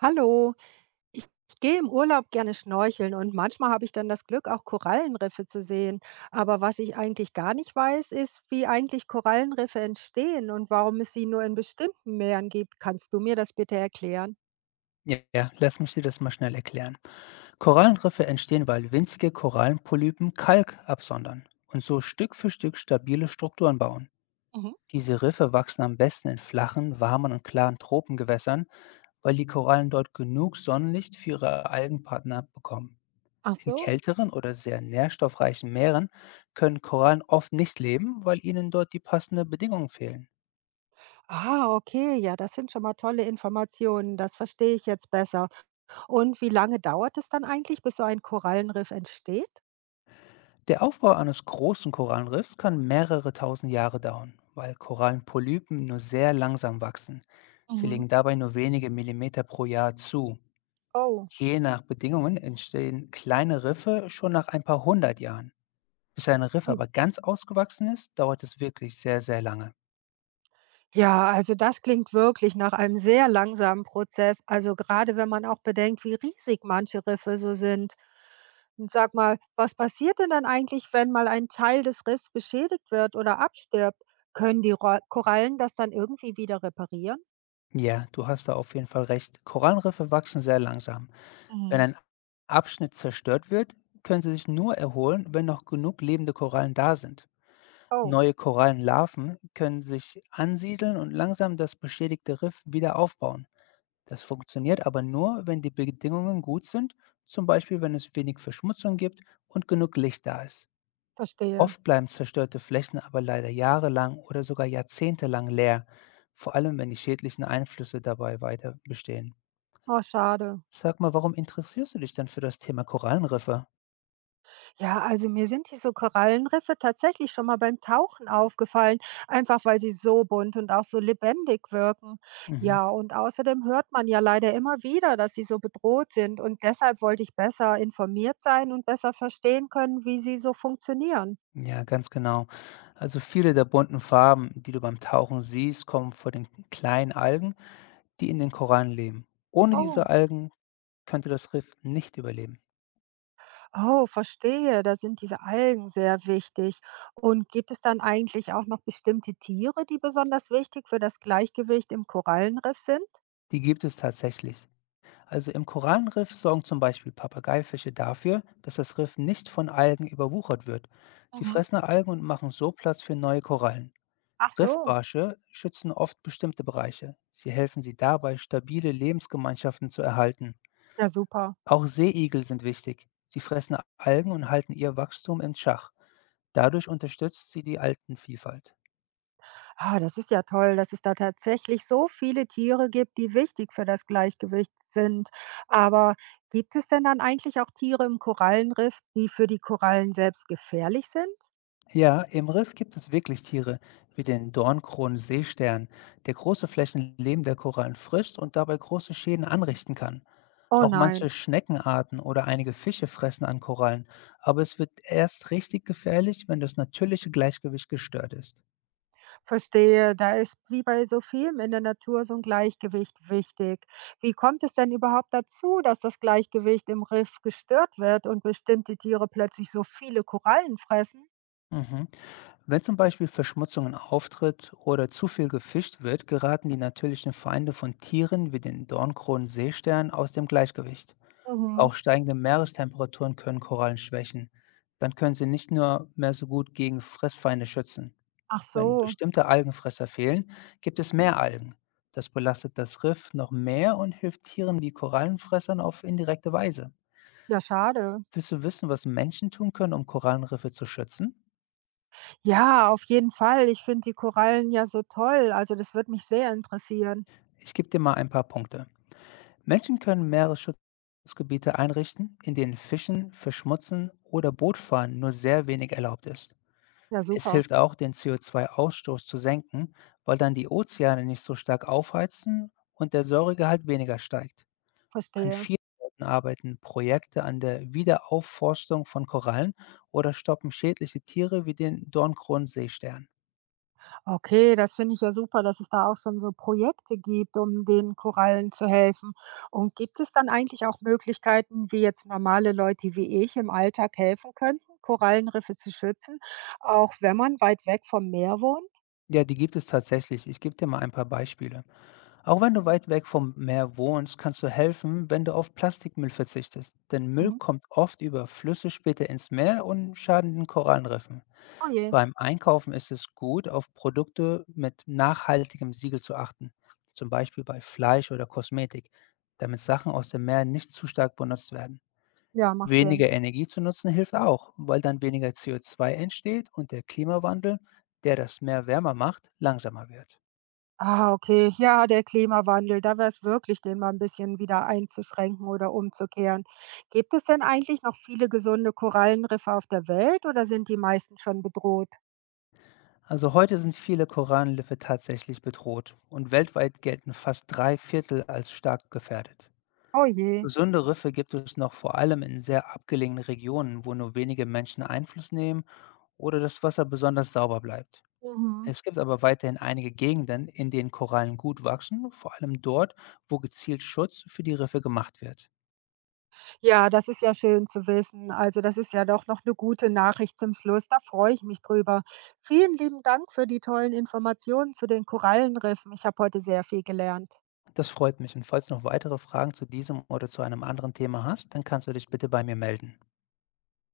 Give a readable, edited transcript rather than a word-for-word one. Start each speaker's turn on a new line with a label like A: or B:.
A: Hallo, ich gehe im Urlaub gerne schnorcheln und manchmal habe ich dann das Glück, auch Korallenriffe zu sehen. Aber was ich eigentlich gar nicht weiß, ist, wie eigentlich Korallenriffe entstehen und warum es sie nur in bestimmten Meeren gibt. Kannst du mir das bitte erklären?
B: Ja, lass mich dir das mal schnell erklären. Korallenriffe entstehen, weil winzige Korallenpolypen Kalk absondern und so Stück für Stück stabile Strukturen bauen.
A: Mhm.
B: Diese Riffe wachsen am besten in flachen, warmen und klaren Tropengewässern, weil die Korallen dort genug Sonnenlicht für ihre Algenpartner bekommen.
A: Ach
B: In
A: so.
B: kälteren oder sehr nährstoffreichen Meeren können Korallen oft nicht leben, weil ihnen dort die passenden Bedingungen fehlen.
A: Ah, okay, ja, das sind schon mal tolle Informationen. Das verstehe ich jetzt besser. Und wie lange dauert es dann eigentlich, bis so ein Korallenriff entsteht?
B: Der Aufbau eines großen Korallenriffs kann mehrere tausend Jahre dauern, weil Korallenpolypen nur sehr langsam wachsen. Sie
A: Mhm.
B: legen dabei nur wenige Millimeter pro Jahr zu.
A: Oh.
B: Je nach Bedingungen entstehen kleine Riffe schon nach ein paar hundert Jahren. Bis ein Riff aber ganz ausgewachsen ist, dauert es wirklich sehr, sehr lange.
A: Ja, also das klingt wirklich nach einem sehr langsamen Prozess, also gerade wenn man auch bedenkt, wie riesig manche Riffe so sind. Und sag mal, was passiert denn dann eigentlich, wenn mal ein Teil des Riffs beschädigt wird oder abstirbt? Können die Ro Korallen das dann irgendwie wieder reparieren?
B: Ja, du hast da auf jeden Fall recht. Korallenriffe wachsen sehr langsam. Wenn
A: Mhm.
B: ein Abschnitt zerstört wird, können sie sich nur erholen, wenn noch genug lebende Korallen da sind.
A: Oh,
B: Neue Korallenlarven können sich ansiedeln und langsam das beschädigte Riff wieder aufbauen. Das funktioniert aber nur, wenn die Bedingungen gut sind, zum Beispiel wenn es wenig Verschmutzung gibt und genug Licht da ist.
A: verstehe.
B: Oft bleiben zerstörte Flächen aber leider jahrelang oder sogar jahrzehntelang leer, vor allem wenn die schädlichen Einflüsse dabei weiter bestehen.
A: Oh, schade.
B: Sag mal, warum interessierst du dich denn für das Thema Korallenriffe?
A: Ja, also mir sind diese Korallenriffe tatsächlich schon mal beim Tauchen aufgefallen, einfach weil sie so bunt und auch so lebendig wirken.
B: Mhm.
A: Ja, und außerdem hört man ja leider immer wieder, dass sie so bedroht sind und deshalb wollte ich besser informiert sein und besser verstehen können, wie sie so funktionieren.
B: Ja, ganz genau. Also viele der bunten Farben, die du beim Tauchen siehst, kommen von den kleinen Algen, die in den Korallen leben. Ohne diese
A: Oh,
B: Algen könnte das Riff nicht überleben.
A: oh, verstehe, da sind diese Algen sehr wichtig. Und gibt es dann eigentlich auch noch bestimmte Tiere, die besonders wichtig für das Gleichgewicht im Korallenriff sind?
B: Die gibt es tatsächlich. Also im Korallenriff sorgen zum Beispiel Papageifische dafür, dass das Riff nicht von Algen überwuchert wird. Sie
A: Mhm.
B: fressen Algen und machen so Platz für neue Korallen.
A: Ach so,
B: Riffbarsche schützen oft bestimmte Bereiche. Sie helfen sie dabei, stabile Lebensgemeinschaften zu erhalten.
A: ja super.
B: Auch Seeigel sind wichtig. Sie fressen Algen und halten ihr Wachstum in Schach. Dadurch unterstützt sie die Altenvielfalt.
A: Ah, das ist ja toll, dass es da tatsächlich so viele Tiere gibt, die wichtig für das Gleichgewicht sind. Aber gibt es denn dann eigentlich auch Tiere im Korallenriff, die für die Korallen selbst gefährlich sind?
B: Ja, im Riff gibt es wirklich Tiere, wie den Dornkronen-Seestern, der große Flächen lebender Korallen frisst und dabei große Schäden anrichten kann.
A: Oh
B: Auch manche
A: nein,
B: Schneckenarten oder einige Fische fressen an Korallen, aber es wird erst richtig gefährlich, wenn das natürliche Gleichgewicht gestört ist.
A: verstehe, da ist wie bei so vielem in der Natur so ein Gleichgewicht wichtig. Wie kommt es denn überhaupt dazu, dass das Gleichgewicht im Riff gestört wird und bestimmte Tiere plötzlich so viele Korallen fressen?
B: Mhm. Wenn zum Beispiel Verschmutzungen auftritt oder zu viel gefischt wird, geraten die natürlichen Feinde von Tieren wie den Dornkronen-Seestern aus dem Gleichgewicht.
A: Mhm.
B: Auch steigende Meerestemperaturen können Korallen schwächen. Dann können sie nicht nur mehr so gut gegen Fressfeinde schützen.
A: Ach
B: Wenn
A: so,
B: bestimmte Algenfresser fehlen, gibt es mehr Algen. Das belastet das Riff noch mehr und hilft Tieren wie Korallenfressern auf indirekte Weise.
A: ja schade.
B: Willst du wissen, was Menschen tun können, um Korallenriffe zu schützen?
A: Ja, auf jeden Fall. Ich finde die Korallen ja so toll. Also das würde mich sehr interessieren.
B: Ich gebe dir mal ein paar Punkte. Menschen können Meeresschutzgebiete einrichten, in denen Fischen, Verschmutzen oder Bootfahren nur sehr wenig erlaubt ist.
A: Ja,
B: Es
A: super.
B: hilft auch, den CO2-Ausstoß zu senken, weil dann die Ozeane nicht so stark aufheizen und der Säuregehalt weniger steigt. An
A: Verstehe.
B: vielen Orten arbeiten Projekte an der Wiederaufforstung von Korallen oder stoppen schädliche Tiere wie den Dornkronenseestern.
A: Okay, das finde ich ja super, dass es da auch schon so Projekte gibt, um den Korallen zu helfen. Und gibt es dann eigentlich auch Möglichkeiten, wie jetzt normale Leute wie ich im Alltag helfen könnten, Korallenriffe zu schützen, auch wenn man weit weg vom Meer wohnt?
B: Ja, die gibt es tatsächlich. Ich gebe dir mal ein paar Beispiele. Auch wenn du weit weg vom Meer wohnst, kannst du helfen, wenn du auf Plastikmüll verzichtest. Denn Müll
A: Mhm.
B: kommt oft über Flüsse später ins Meer und schaden den Korallenriffen.
A: Oh je,
B: Beim Einkaufen ist es gut, auf Produkte mit nachhaltigem Siegel zu achten, zum Beispiel bei Fleisch oder Kosmetik, damit Sachen aus dem Meer nicht zu stark benutzt werden.
A: ja, macht Sinn.
B: Weniger Energie zu nutzen hilft auch, weil dann weniger CO2 entsteht und der Klimawandel, der das Meer wärmer macht, langsamer wird.
A: Ah, okay. Ja, der Klimawandel, da wäre es wirklich, den mal ein bisschen wieder einzuschränken oder umzukehren. Gibt es denn eigentlich noch viele gesunde Korallenriffe auf der Welt oder sind die meisten schon bedroht?
B: Also heute sind viele Korallenriffe tatsächlich bedroht und weltweit gelten fast drei Viertel als stark gefährdet.
A: Oh je.
B: Gesunde Riffe gibt es noch vor allem in sehr abgelegenen Regionen, wo nur wenige Menschen Einfluss nehmen oder das Wasser besonders sauber bleibt.
A: Mhm.
B: Es gibt aber weiterhin einige Gegenden, in denen Korallen gut wachsen, vor allem dort, wo gezielt Schutz für die Riffe gemacht wird.
A: Ja, das ist ja schön zu wissen. Also, das ist ja doch noch eine gute Nachricht zum Schluss. Da freue ich mich drüber. Vielen lieben Dank für die tollen Informationen zu den Korallenriffen. Ich habe heute sehr viel gelernt.
B: Das freut mich und falls du noch weitere Fragen zu diesem oder zu einem anderen Thema hast, dann kannst du dich bitte bei mir melden.